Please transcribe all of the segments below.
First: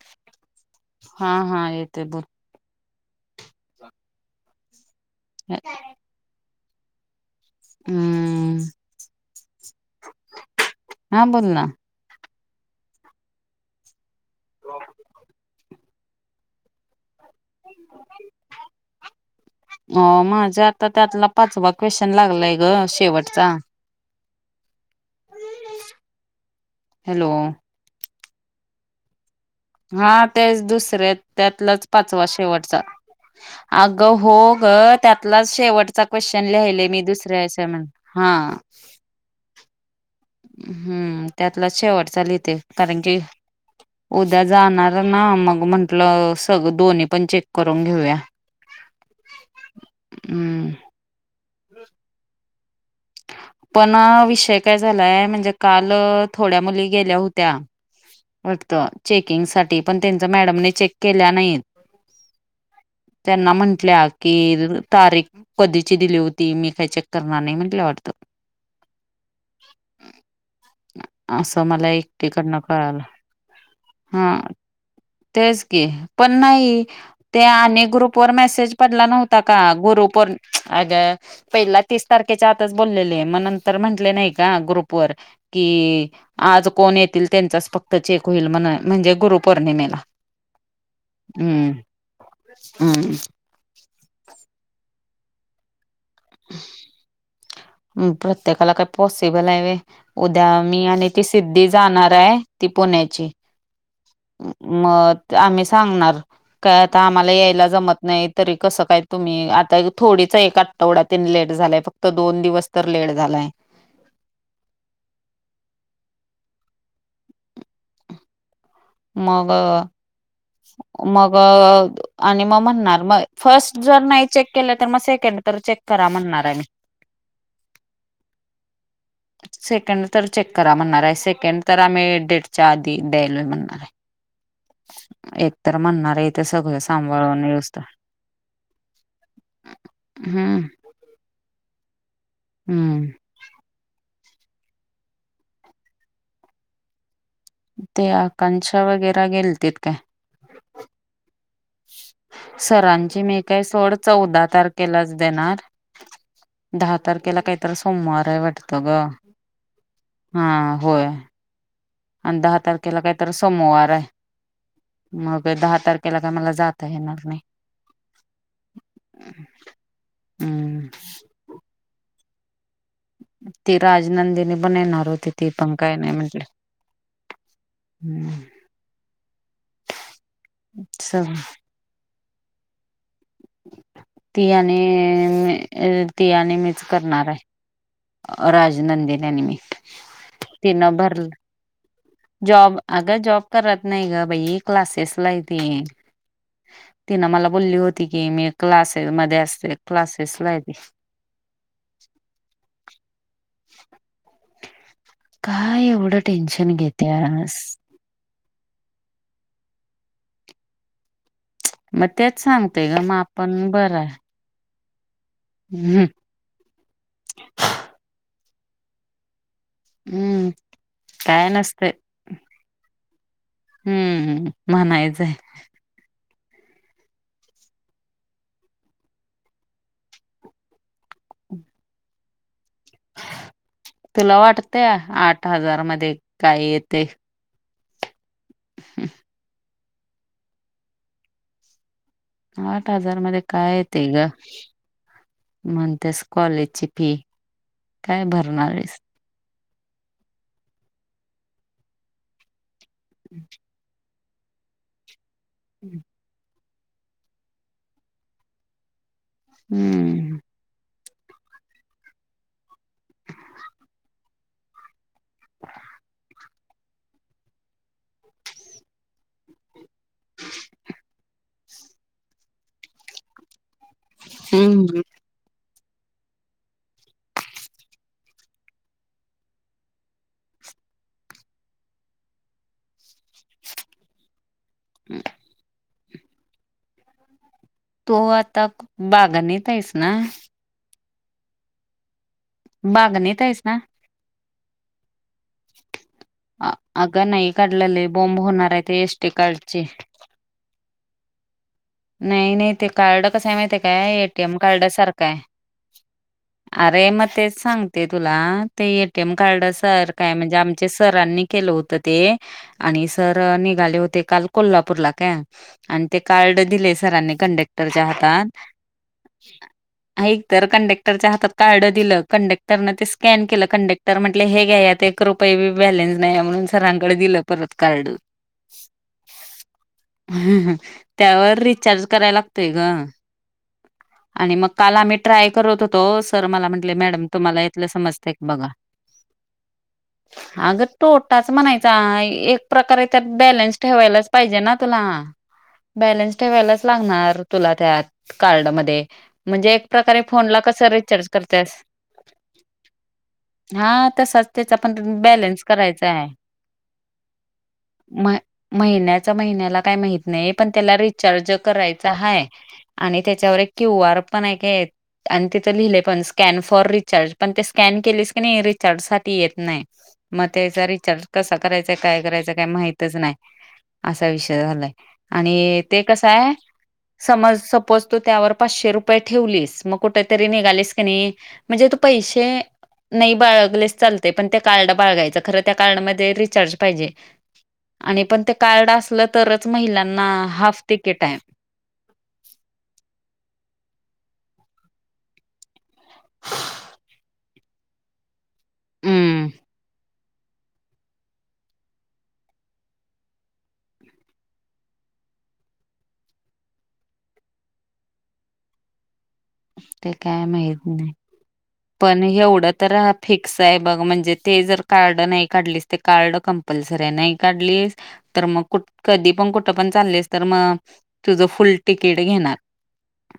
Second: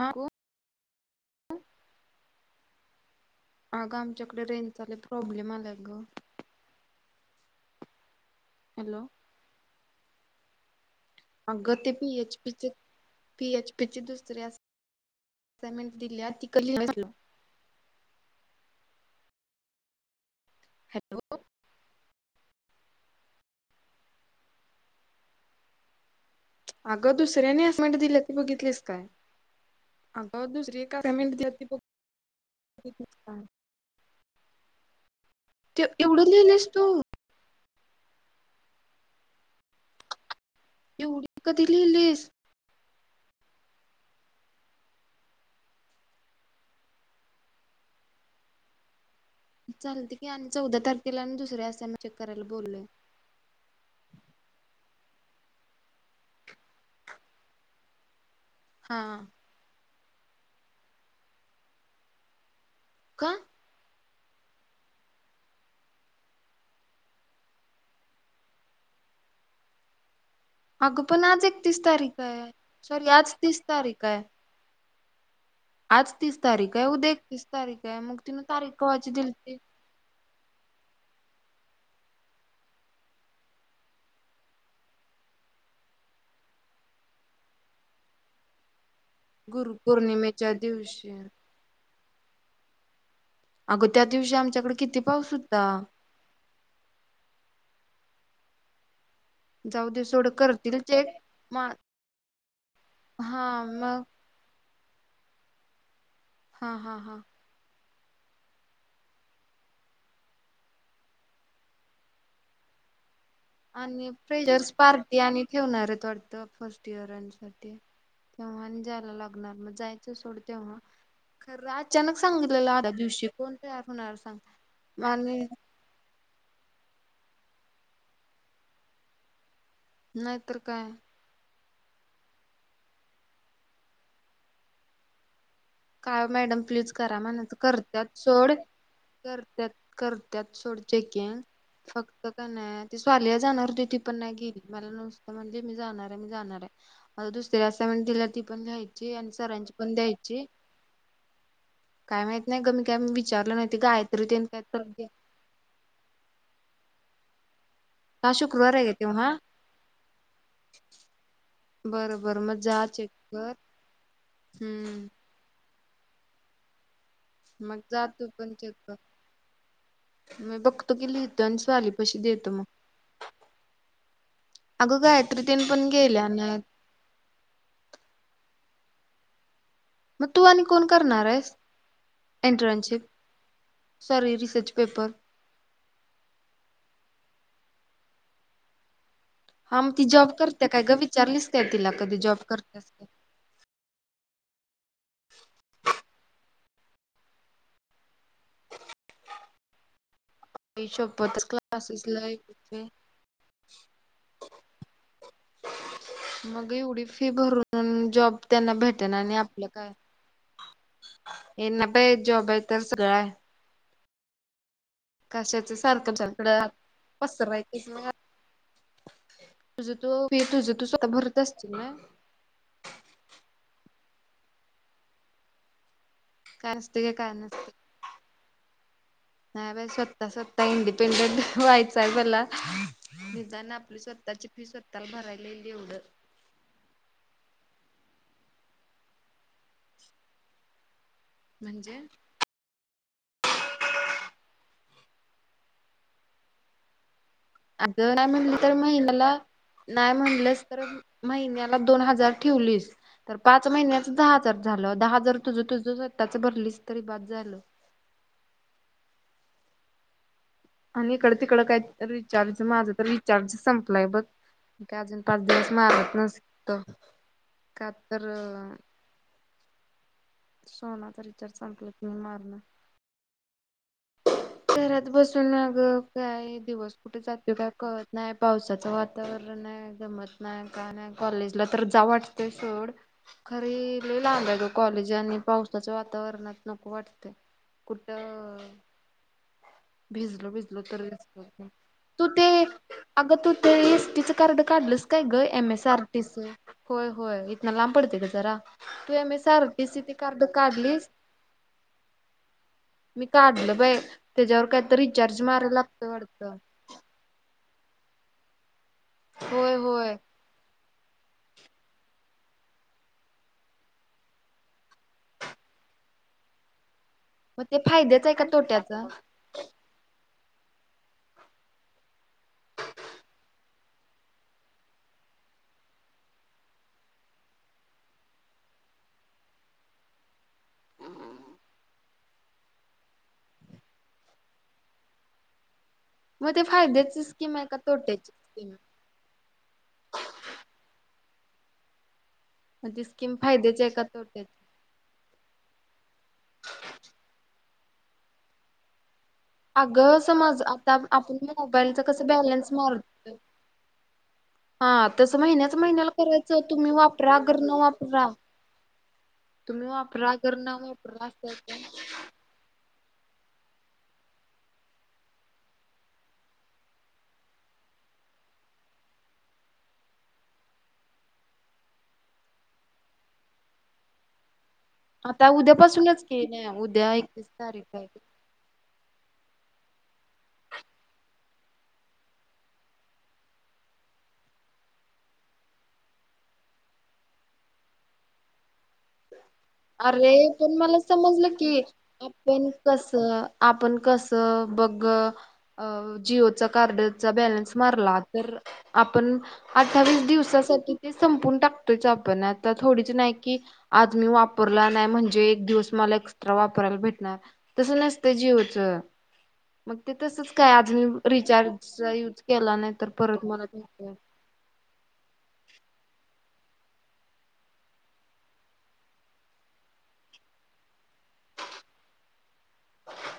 हा कोण? हा हा येतय बोल. अगं आमच्याकडे रेंजचालय प्रॉब्लेम आलाय गं. हम. हॅलो. हा बोल ना अग ते पी एच पीचे पी एच पीचे द दुसरी असायमेंट दिलीया ती कमी झाल अ माझा आता त्यातला हॅलो पाचवा क्वेश्चन लागलाय. ग शेवटचा. अगं हॅलो दुसरी आणि असायमेंट दिलिया ते बघितलीस काय? हा अगं तेच दुसरी एक दुसरे असाइनमेंट दिल्या ती त्यातलाच पाचवा शेवटचा. बघितलीस काय अगं हो गं त्यातला ते शेवटचा एवढं क्वेश्चन लिहिलेस तू लिहियले मी दुस यच म्ह हा हम्म, एवढी त्यातला कधी शेवटचा लिहिलीस लिहिते, कारण की उद्या जाणार ना, मग म्हंटलं सगं दोन्ही पण चेक करून घेऊया. [inaudible] चालते की आणि हम्म चौदा तारखेला आणि दुसऱ्या असाम चेक करायला बोललेलं ये. पण विषय काय झालायं, म्हणजे काल थोड्या मुली गेल्या होत्या वाटत हा चेकिंग साठी. पण त्यांचा मॅडम चेक केल्या नाही, का त्यांना म्हंटल्या कि तारीख कधीची दिली होती, मी काही चेक करणार नाही म्हंटलं. ह अगं पण [inaudible] आज असं एकतीस मला तारीख एकटी आहे कडनं कळालं, सॉरी आज तीस तारीख आहे हा. तेच कि आज पण तीस तारीख नाही आहे उद्या ते एकतीस आणि तारीख आहे ग्रुप मग वर तिनं तारीख मेसेज पडला कवाची नव्हता दिलती का गुरुपोर अगं पहिला तीस तारखेच्या आतच बोललेले ये, मग नंतर म्हंटले नाही का ग्रुप वर. कि आज कोण येतील त्यांचाच फक्त चेक होईल, म्हण म्हणजे गुरुपौर्णिमेला, गुरुपौर्णिमेच्या दिवशी हम्म- हम्म. अगं त्या दिवशी आमच्याकडे किती पाऊस हुता. ह [inaudible] हम् प्रत्येकाला काय पॉसिबल हाय व्हय, जाऊ दे सोड उद्या करतील मी चेक आणि ती म सिद्धी जाणार आहे, ती पुण्याची हा मग मग आम्ही सांगणार हा काय हा आता हा आम्हाला यायला जमत नाही तरी कसं काय तुम्ही आता थोडीच एक आठवडा लेट झालाय फक्त दोन दिवस तर लेट झालाय. आणि प्रेशर्स पार्टी आणि ठेवणार आहे, वाटतं फर्स्ट इयरानं साठी. चनज [unintelligible] लागणार मग जायचं सोड तेव्हा, मग खरं अचानक आणि मग सांगितलेलं आ म्हणणार मग दिवशी. कोण फर्स्ट तयार जर होणार नाही चेक केलं तर मग सांग सेकंड आणि तर चेक करा म्हणणार आहे मी. सेकंड तर चेक नाहीतर करा काय म्हणणार आहे, सेकंड तर आम्ही डेटच्या आधी द्यायलोय म्हणणार. एक तर म्हणणार काय आहे ओ इथे मॅडम सगळं प्लीज करा, सांभाळून म्हणायचं येऊस तर करत्यात सोडं करत्यात- करत्यात हम्म. सोड चेकीगं. फक्त का नाही ती हम्म. स्वालीया जाणार होती ति. पण नाही गेली मला नुसतं म्हणले मी जाणार आहे, मी जाणार आहे. आता दुसरी असायमट ते दिल्या ती पण आकांक्षा द्यायची, वगैरे आणि सरांची गेलतीत काय? पण द्यायची काय माहित नाही ग मी काय सरांची नही विचारलं काय नाही ते सोडं गायत्री चौदा तेन काय तर तारखेलाच देणार. दहा तारखेला काय तर सोमवार हा आहे शुक्रवार वाटतं का गं, तेव्हा हा होय. बरं आणि बरं दहा मग जा तारखेला चेक काहीत कर सोमवार आहे, हम्म मग अं दहा तार त्याला काय मला जाता येणार नाही. मग जा तु पण चेक कर, मी हम्म. बघतो गेली अन् स्वाली पशी देतो म ती राजनंदिनी पण अगं येणार होती, गायत्री ती तेन पण काय नाही गेल्या म्हटली. नाहीत [inaudible] मग तू आणि कोण करणार सग आहेस इंटरनशीप? ती आणि, ती आणि मीच करणार आहे. राजनंदेने आणि मी. हा मग ती जॉब करते काय तिनं ग? भरल विचारलीच का तिला कधी जॉब करतेस का? अगं जॉब करत नाही ग बाई, क्लासेस ला आहे ती. तिनं मला बोलली होती की मी क्लासेस मध्ये असते. क्लासेस ला आहे. [unintelligible] मग काय एवढं टेन्शन एवढी फी घेत्यास? भरून अन जॉब त्यांना भेटण आणि आपलं काय? हेना बे जॉब आहे तर सगळं आहे. पण मी बराय. कशाचं सारखं [unintelligible] तुझं तू [unintelligible] हम्म तुझं तू स्वतः भरत काय असतील ना? नसतंय. हम्म म्हणायचंय. काय असत ग? काय नसत. नाही बाई, स्वतः स्वतः इंडिपेंडेंट व्हायचय आहे मला. निदान आपली तुला स्वतःची फी स्वतःला भरायला येईल एवढं. काही येते. ह. म्हणजे? आठ हजार मधे काय येतेय ग? म्हणतेस कॉलेजची फी. अगं, काय नाही म्हणलं भरणार तर आहेस? महिन्याला नाही म्हणलंस तर महिन्याला दोन हजार ठेवलीस, तर पाच महिन्याच दहा झालं, दहा हजार तुझ तुझ स्वतःच भरलीस तरी बास झालं. हम्म. आणि इकडं तिकडं काय रिचार्ज, माझं तर रिचार्जच संपलंय बघ. मी काय अजून पाच दिवस मागत नसत. का तर सोनाच रिचार्ज संपल की मी मागणार. हम्म. घरात बस सून अग काय दिवस कुठ जातोय काय कळत न्हाय. पावसाचं वातावरण हाय काय जमत नाय, काय नाय कॉलेजला तर जाव वाटतय सोड, खरी लई लांब आहे बघ कॉलेज आणि पावसाच्या वातावरणात नको वाटतय. तो आता बागनीत आहेस? ना? भिजलो भिजलो तर [unintelligible] तू ते, अग बागणीत तू आहेस ना? ते एस टि च कार्ड काढलंस काय ग? M S R T C. अ- होय अगं होय नाही इतंन लांब काढलेले पडते ग बॉम्ब जरा. होणार आहे ते एसटी एम एस आर कार्डचे पीसी कार्ड काढलीस? नाही नाही, ते कार्ड मी कस आहे काढलं माहिते बाई काय? एक त्याच्यावर काय तर रिचार्ज मारा लागतं वाटतं. अरे! मग तेच सांगते तुला ते ए टी एम कार्ड होय सर होय काय म्हणजे आम चे सरांनी केलं होत ते, आणि सर निघाले होते काल कोल्हापूरला का आणि ते कार्ड दिले सरांनी मग ते कंडक्टरच्या फायद्याचं आहे का हातात तोट्याचा ऐक तर कंडक्टरच्या हातात कार्ड दिलं, कंडक्टरने ते स्कॅन केलं. कंडक् टर म्हटले हे घ्या यात एक रुपये बी बॅलेन्स नाही, म्हणून सरांकडे दिलं परत कार्ड. त्यावर रिचार्ज कराय लागतय गं,, आणि मग काल आम्ही ट्राय करत होतो सर मग ते मला म्हंटले फायद्याची मॅडम स्कीम तुम्हाला आहे का इथलं तोट्याची समजतय का बघा. स्कीम अगं तोटाच म्हणायचा, एक मग ती प्रकारे त्यात स्कीम बॅलन्स फायद्याची आहे का ठेवायलाच तोट्याची पाहिजे ना तुला. बॅलन्स ठेवायलाच लागनार तुला त्यात कार्डमध्ये. अगं समज, आता आपण करतेस मोबाईलचा कसं बॅलन्स मारतोय हा तसाच त्याचा पण बॅलन्स करायचा महिन्याला आहे,, करायचं तुम्ही वापरा गर न वापरा म महिन्याचा महिन्याला तुम्ही काही माहीत वापरा नाही गर न पण त्याला वापरा असं रिचार्ज आहे का? करायचा हाय. आणि त्याच्यावर एक क्यू आर पण आहे काय आणि तिथं लिहिले पण, स्कॅन फॉर रिचार्ज, पण ते स्कॅन केलेस की नाही रिचार्ज साठी येत नाही. मग त्याचा रिचार्ज कसा करायचाय काय करायचा काय माहितच नाही, असा विषय झालाय. आता उद्या आणि पण ते उद्यापासूनच कसा की आहे,, नाही समज सपोज तू आहे त्यावर पाचशे रुपय पय ठेवलीस, मग कुठ तरी निघालीस क नाही, म्हणजे तू पैसे नाही बाळगलेच चालतय पण ते कार्ड बाळगायचं, खरं त्या कार्डमध्ये रिचार्ज पायजे. आणि पण ते कार्ड असलं तरच महिलांना अरे पण हाफ मला तिकीट आहे. समजलं की, आपण कसं आपण कसं बघ अ जिओचा कार्डचा बॅलन्स मारला तर आपण हम्म अठ्ठावीस दिवसासाठी ते संपून टाकतोयच आपण, आता थोडीच नाही की आज मी वापरला नाही म्हणजे एक दिवस मला एक्स्ट्रा वापरायला भेटणार. तसं नसतय जिओचं. मग ते तसंच काय आज मी रिचार्जचा पण यूज एवढं केला नाही तर हा परत फिक्स मला आहे बघ म्हणजे ते जर कार्ड नाही काढलीस, ते कार्ड कंपल्सरी आहे, नाही काढलीस तर मग कुठं कधी पण कुठं पण चाललीस तर मग, तुझं फुल तिकीट घेणार. हा.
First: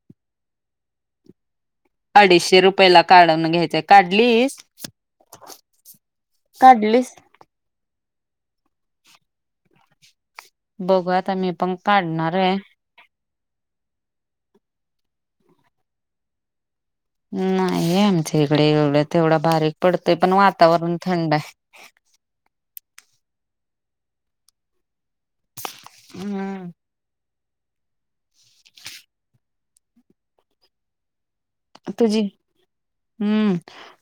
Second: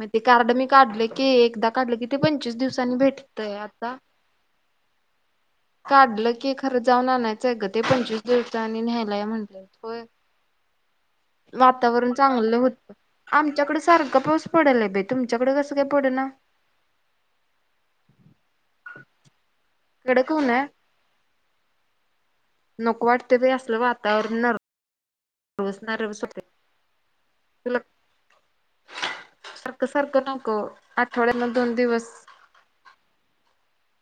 मग ते कार्ड मी काढले की, एकदा काढलं की ते पंचवीस दिवसांनी भेटतय आता. लीस काढलं की, खरं जाऊन काढलीस. आणायचंय गं ते, पंचवीस दिवसांनी न्यायला या म्हटल्यांत, होय बघू आता मी पण वातावरण काढणार चांगलं आहे. होत आमच्याकडं सारखं पाऊस पडलाय बाई तुमच्याकडं कसं काय पडना? नाहीय आमच्या इकडे एवढं, तेवढा बारीक पडतय पण कडक ऊन आहे वातावरण थंड आहे. नको वाटत बाइ असलं वातावरणार [unintelligible] हम्म, तुला सारखं सारखं नको, आठवड्यातनं दोन दिवस तुझी हम्म,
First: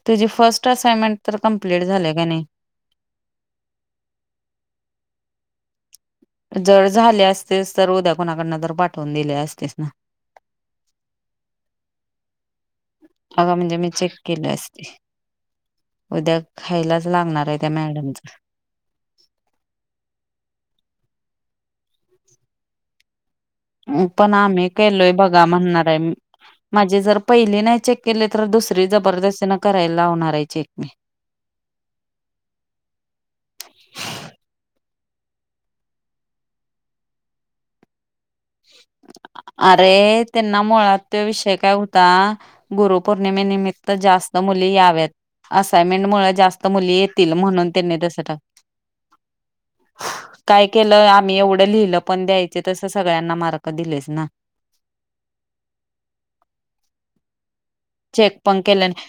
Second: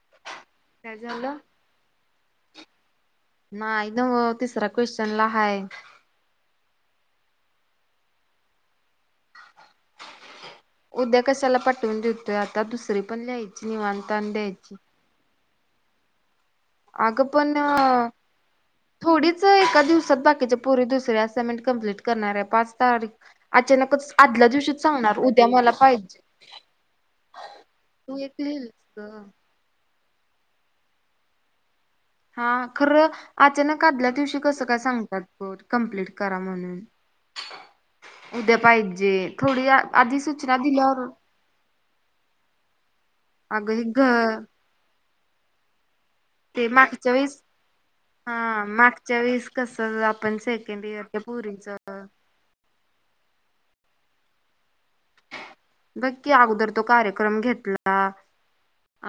तुझी फर्स्ट काय असइनमेंट तर झालं कंम्प्लीट झाल्या का नाही. नाही नव्हं तिसरा क्वेश्चन ला हाय. जर झाले असतेस तर उद्या कुणाकडनं तर पाठवून दिले असतेस ना. उद्या कशाला पाठवून देतोय आता दुसरी पण अगं लिहायची म्हणजे मी चेक निवांत आणि केले द्यायची. असते उद्या खायलाच अगं लागणार पण आहे त्या मॅडमचं. थोडीच एका दिवसात बाकीच्या पोरी दुसरी असाइनमेंट कंप्लीट करणार आहे, पाच तारीख अचानकच, पण आदल्या आम्ही दिवशीच सांगणार, उद्या मला पायजे माझी जर पहिली नाही चेक केली तर दुसरी लिहिलंस ग जबरदस्तीन करायला लावणार आहे चेक मी. हा खरं, अचानक आदल्या दिवशी कसं काय सांगतात बर कम्प्लीट करा म्हणून. उद्या पायजे थोडी आधी अरे सुचना त्यांना मुळात दिल्यावर तो विषय काय? का अगं हे गुरुपौर्णिमेनिमित्त घ जास्त मुली याव्यात असाग्नमेंट मुळे जास्त ते मुली मागच्या येतील वेळेस म्हणून त्यांनी तस टा हा मागच्या वेळेस कसं आपण काय सेकंड केलं इयरच्या आम्ही एवढं पोरीच लिहिलं पण द्यायचे तसं सगळ्यांना मार्क दिलेच ना नक्की अगोदर तो कार्यक्रम घेतला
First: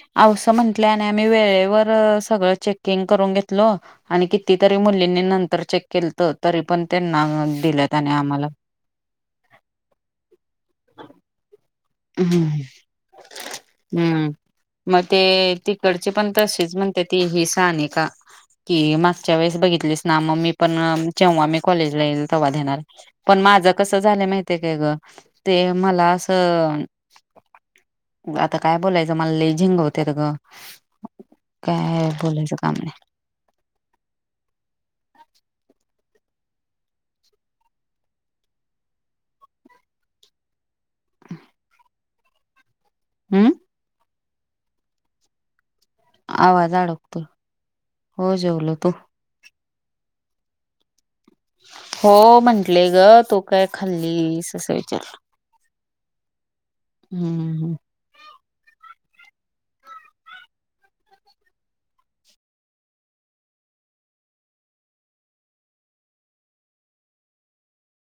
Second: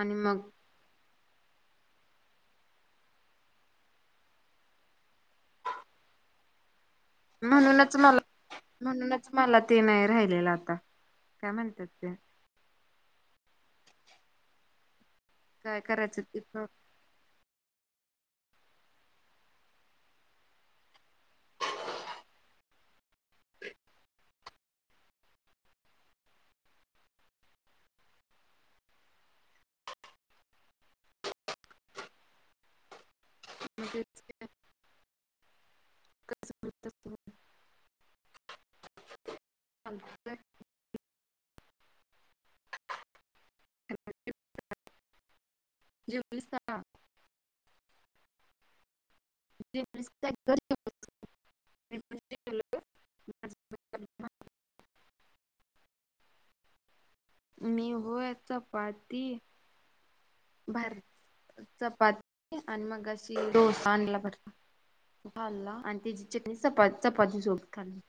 आणि मग तिथल्या आणि आम्ही वेळेवर सगळं चेकिंग करून घेतल आणि कितीतरी मुलींनी नंतर चेक केलंत तरी पण त्यांना दिलं म्हणूनच त्याने मला आम्हाला म्हणूनच मला ते नाही राहिलेलं आता काय म्हणतात ते हम्म हम्म मग ते काय तिकडची करायचं पण ते तशीच म्हण त ती ही सानिका की मागच्या वेळेस बघितलीस ना मग मी पण जेव्हा मी कॉलेजला येईल तेव्हा देणार पण माझं कसं झालं माहितीय काय ग ते मला असं आता काय बोलायचं मला लय झिंगवते ग काय बोलायचं काम नाय. [inaudible] हम्म. ओके. आवाज अडकतो. हो जेवलो, तू? [unintelligible] हो म्हंटलेय ग तू काय खाल्लीस असं विचारलं. हम्म मी होय चपाती. भा चपाती आणि मग मगाशी डोसा आणला भर खाल्ला आणि त्याची चटणी चपा चपाती सोबत खाल्ली